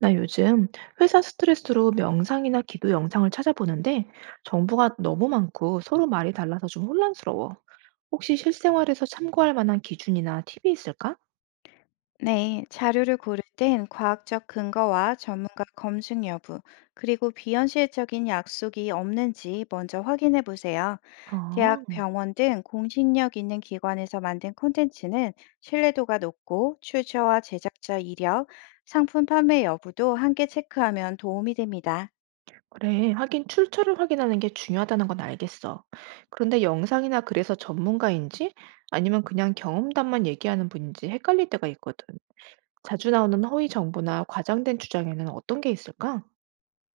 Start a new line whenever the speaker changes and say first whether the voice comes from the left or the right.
right: 나 요즘 회사 스트레스로 명상이나 기도 영상을 찾아보는데 정보가 너무 많고 서로 말이 달라서 좀 혼란스러워. 혹시 실생활에서 참고할 만한 기준이나 팁이 있을까?
left: 네, 자료를 고를 땐 과학적 근거와 전문가 검증 여부, 그리고 비현실적인 약속이 없는지 먼저 확인해 보세요. 대학,
right: 아,
left: 병원 등 공신력 있는 기관에서 만든 콘텐츠는 신뢰도가 높고 출처와 제작자 이력, 상품 판매 여부도 함께 체크하면 도움이 됩니다.
right: 그래. 하긴 출처를 확인하는 게 중요하다는 건 알겠어. 그런데 영상이나 글에서 전문가인지 아니면 그냥 경험담만 얘기하는 분인지 헷갈릴 때가 있거든. 자주 나오는 허위 정보나 과장된 주장에는 어떤 게 있을까?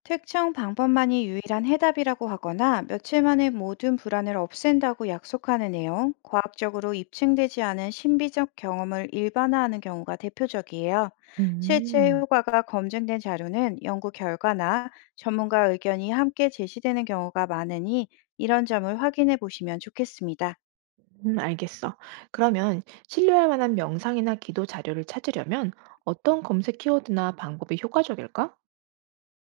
left: 특정 방법만이 유일한 해답이라고 하거나 며칠 만에 모든 불안을 없앤다고 약속하는 내용, 과학적으로 입증되지 않은 신비적 경험을 일반화하는 경우가 대표적이에요. 실제
right: 음.
left: 효과가 검증된 자료는 연구 결과나 전문가 의견이 함께 제시되는 경우가 많으니 이런 점을 확인해 보시면 좋겠습니다.
right: 알겠어. 그러면 신뢰할 만한 명상이나 기도 자료를 찾으려면 어떤 검색 키워드나 방법이 효과적일까?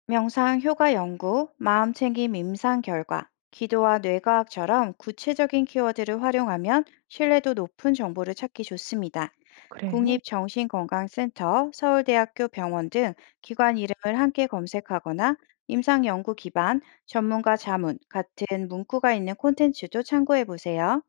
left: 명상 효과 연구, 마음 챙김 임상 결과, 기도와 뇌과학처럼 구체적인 키워드를 활용하면 신뢰도 높은 정보를 찾기 좋습니다.
right: 그래.
left: 국립정신건강센터, 서울대학교 병원 등 기관 이름을 함께 검색하거나 임상 연구 기반, 전문가 자문 같은 문구가 있는 콘텐츠도 참고해 보세요.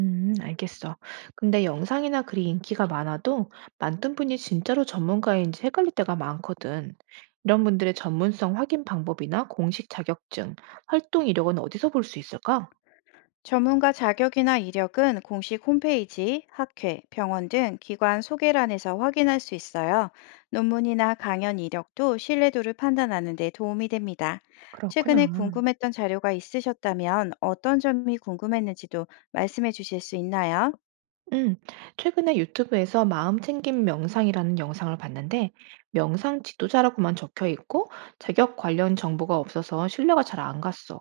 right: 알겠어. 근데 영상이나 글이 인기가 많아도 만든 분이 진짜로 전문가인지 헷갈릴 때가 많거든. 이런 분들의 전문성 확인 방법이나 공식 자격증, 활동 이력은 어디서 볼 수 있을까?
left: 전문가 자격이나 이력은 공식 홈페이지, 학회, 병원 등 기관 소개란에서 확인할 수 있어요. 논문이나 강연 이력도 신뢰도를 판단하는 데 도움이 됩니다. 최근에
right: 그렇구나.
left: 궁금했던 자료가 있으셨다면 어떤 점이 궁금했는지도 말씀해 주실 수 있나요?
right: 음, 최근에 유튜브에서 마음챙김 명상이라는 영상을 봤는데, 명상 지도자라고만 적혀 있고, 자격 관련 정보가 없어서 신뢰가 잘 안 갔어.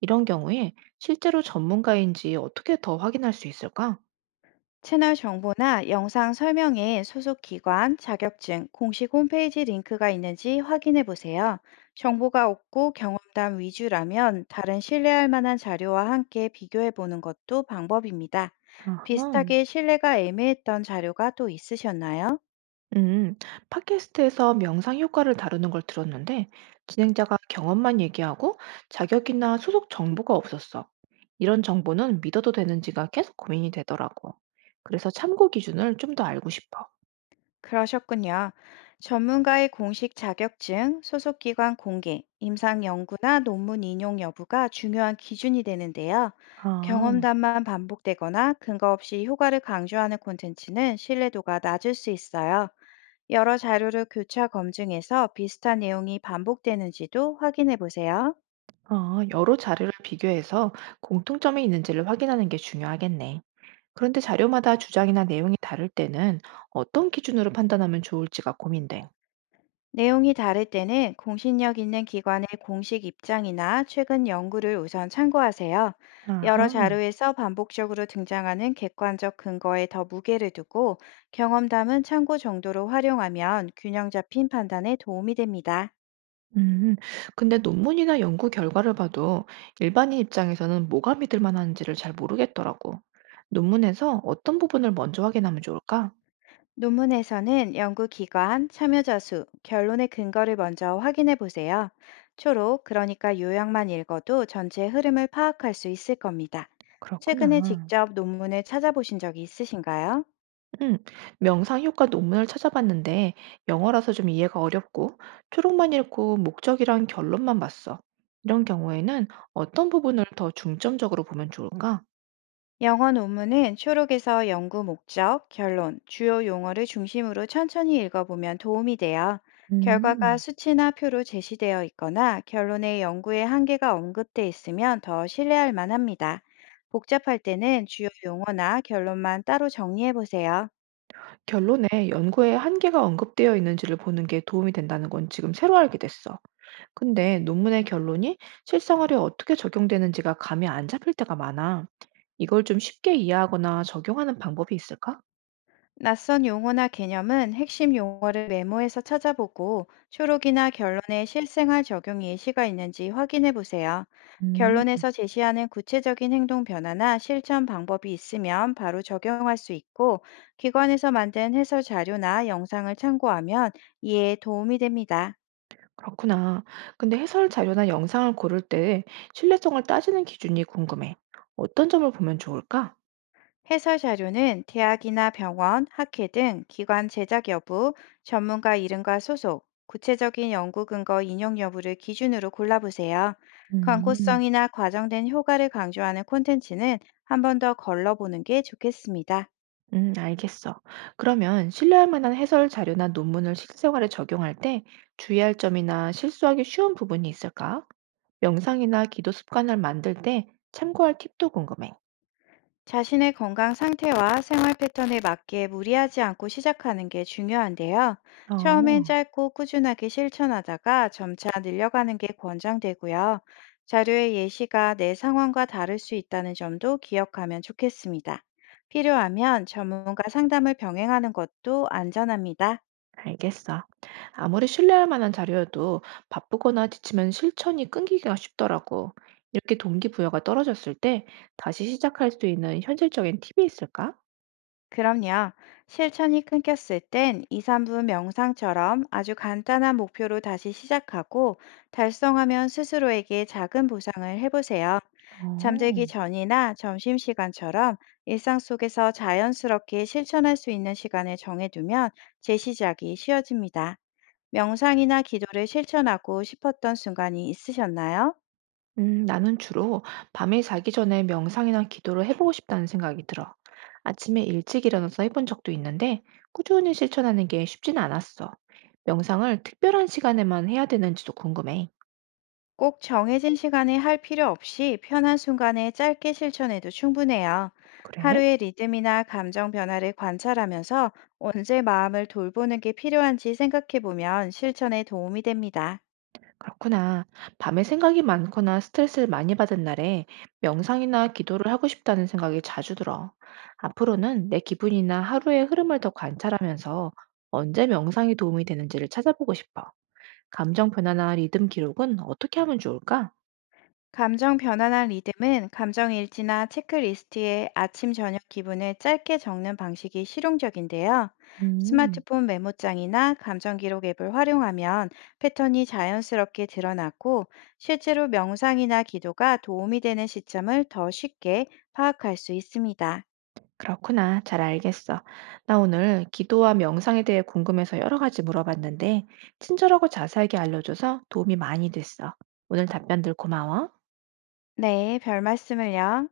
right: 이런 경우에 실제로 전문가인지 어떻게 더 확인할 수 있을까?
left: 채널 정보나 영상 설명에 소속 기관, 자격증, 공식 홈페이지 링크가 있는지 확인해 보세요. 정보가 없고 경험담 위주라면 다른 신뢰할 만한 자료와 함께 비교해 보는 것도 방법입니다.
right: 아하,
left: 비슷하게 신뢰가 애매했던 자료가 또 있으셨나요?
right: 음, 팟캐스트에서 명상 효과를 다루는 걸 들었는데, 진행자가 경험만 얘기하고 자격이나 소속 정보가 없었어. 이런 정보는 믿어도 되는지가 계속 고민이 되더라고. 그래서 참고 기준을 좀 더 알고 싶어.
left: 그러셨군요. 전문가의 공식 자격증, 소속기관 공개, 임상 연구나 논문 인용 여부가 중요한 기준이 되는데요.
right: 아,
left: 경험담만 반복되거나 근거 없이 효과를 강조하는 콘텐츠는 신뢰도가 낮을 수 있어요. 여러 자료를 교차 검증해서 비슷한 내용이 반복되는지도 확인해 보세요.
right: 아, 여러 자료를 비교해서 공통점이 있는지를 확인하는 게 중요하겠네. 그런데 자료마다 주장이나 내용이 다를 때는 어떤 기준으로 판단하면 좋을지가 고민돼.
left: 내용이 다를 때는 공신력 있는 기관의 공식 입장이나 최근 연구를 우선 참고하세요.
right: 아하.
left: 여러 자료에서 반복적으로 등장하는 객관적 근거에 더 무게를 두고 경험담은 참고 정도로 활용하면 균형 잡힌 판단에 도움이 됩니다.
right: 음, 근데 논문이나 연구 결과를 봐도 일반인 입장에서는 뭐가 믿을 만한지를 잘 모르겠더라고. 논문에서 어떤 부분을 먼저 확인하면 좋을까?
left: 논문에서는 연구 기관, 참여자 수, 결론의 근거를 먼저 확인해 보세요. 초록, 그러니까 요약만 읽어도 전체 흐름을 파악할 수 있을 겁니다.
right: 그렇구나.
left: 최근에 직접 논문을 찾아보신 적이 있으신가요?
right: 음, 명상 효과 논문을 찾아봤는데 영어라서 좀 이해가 어렵고 초록만 읽고 목적이랑 결론만 봤어. 이런 경우에는 어떤 부분을 더 중점적으로 보면 좋을까?
left: 영어 논문은 초록에서 연구 목적, 결론, 주요 용어를 중심으로 천천히 읽어보면 도움이 돼요. 결과가
right: 음,
left: 수치나 표로 제시되어 있거나 결론에 연구의 한계가 언급돼 있으면 더 신뢰할 만합니다. 복잡할 때는 주요 용어나 결론만 따로 정리해 보세요.
right: 결론에 연구의 한계가 언급되어 있는지를 보는 게 도움이 된다는 건 지금 새로 알게 됐어. 근데 논문의 결론이 실생활에 어떻게 적용되는지가 감이 안 잡힐 때가 많아. 이걸 좀 쉽게 이해하거나 적용하는 방법이 있을까?
left: 낯선 용어나 개념은 핵심 용어를 메모해서 찾아보고 초록이나 결론에 실생활 적용 예시가 있는지 확인해 보세요.
right: 음.
left: 결론에서 제시하는 구체적인 행동 변화나 실천 방법이 있으면 바로 적용할 수 있고, 기관에서 만든 해설 자료나 영상을 참고하면 이해에 도움이 됩니다.
right: 그렇구나. 근데 해설 자료나 영상을 고를 때 신뢰성을 따지는 기준이 궁금해. 어떤 점을 보면 좋을까?
left: 해설 자료는 대학이나 병원, 학회 등 기관 제작 여부, 전문가 이름과 소속, 구체적인 연구 근거 인용 여부를 기준으로 골라보세요.
right: 음,
left: 광고성이나 과정된 효과를 강조하는 콘텐츠는 한 번 더 걸러보는 게 좋겠습니다.
right: 알겠어. 그러면 신뢰할 만한 해설 자료나 논문을 실생활에 적용할 때 주의할 점이나 실수하기 쉬운 부분이 있을까? 명상이나 기도 습관을 만들 때 참고할 팁도 궁금해.
left: 자신의 건강 상태와 생활 패턴에 맞게 무리하지 않고 시작하는 게 중요한데요. 처음엔
right: 어.
left: 짧고 꾸준하게 실천하다가 점차 늘려가는 게 권장되고요. 자료의 예시가 내 상황과 다를 수 있다는 점도 기억하면 좋겠습니다. 필요하면 전문가 상담을 병행하는 것도 안전합니다.
right: 알겠어. 아무리 신뢰할 만한 자료여도 바쁘거나 지치면 실천이 끊기기가 쉽더라고. 이렇게 동기부여가 떨어졌을 때 다시 시작할 수 있는 현실적인 팁이 있을까?
left: 그럼요. 실천이 끊겼을 땐 2, 3분 명상처럼 아주 간단한 목표로 다시 시작하고 달성하면 스스로에게 작은 보상을 해보세요. 잠들기
right: 어,
left: 전이나 점심시간처럼 일상 속에서 자연스럽게 실천할 수 있는 시간을 정해두면 재시작이 쉬워집니다. 명상이나 기도를 실천하고 싶었던 순간이 있으셨나요?
right: 나는 주로 밤에 자기 전에 명상이나 기도를 해보고 싶다는 생각이 들어. 아침에 일찍 일어나서 해본 적도 있는데 꾸준히 실천하는 게 쉽진 않았어. 명상을 특별한 시간에만 해야 되는지도 궁금해.
left: 꼭 정해진 시간에 할 필요 없이 편한 순간에 짧게 실천해도 충분해요.
right: 그래?
left: 하루의 리듬이나 감정 변화를 관찰하면서 언제 마음을 돌보는 게 필요한지 생각해 보면 실천에 도움이 됩니다.
right: 그렇구나. 밤에 생각이 많거나 스트레스를 많이 받은 날에 명상이나 기도를 하고 싶다는 생각이 자주 들어. 앞으로는 내 기분이나 하루의 흐름을 더 관찰하면서 언제 명상이 도움이 되는지를 찾아보고 싶어. 감정 변화나 리듬 기록은 어떻게 하면 좋을까?
left: 감정 변화나 리듬은 감정 일지나 체크리스트에 아침, 저녁 기분을 짧게 적는 방식이 실용적인데요.
right: 음,
left: 스마트폰 메모장이나 감정 기록 앱을 활용하면 패턴이 자연스럽게 드러나고 실제로 명상이나 기도가 도움이 되는 시점을 더 쉽게 파악할 수 있습니다.
right: 그렇구나. 잘 알겠어. 나 오늘 기도와 명상에 대해 궁금해서 여러 가지 물어봤는데, 친절하고 자세하게 알려줘서 도움이 많이 됐어. 오늘 답변들 고마워.
left: 네, 별 말씀을요.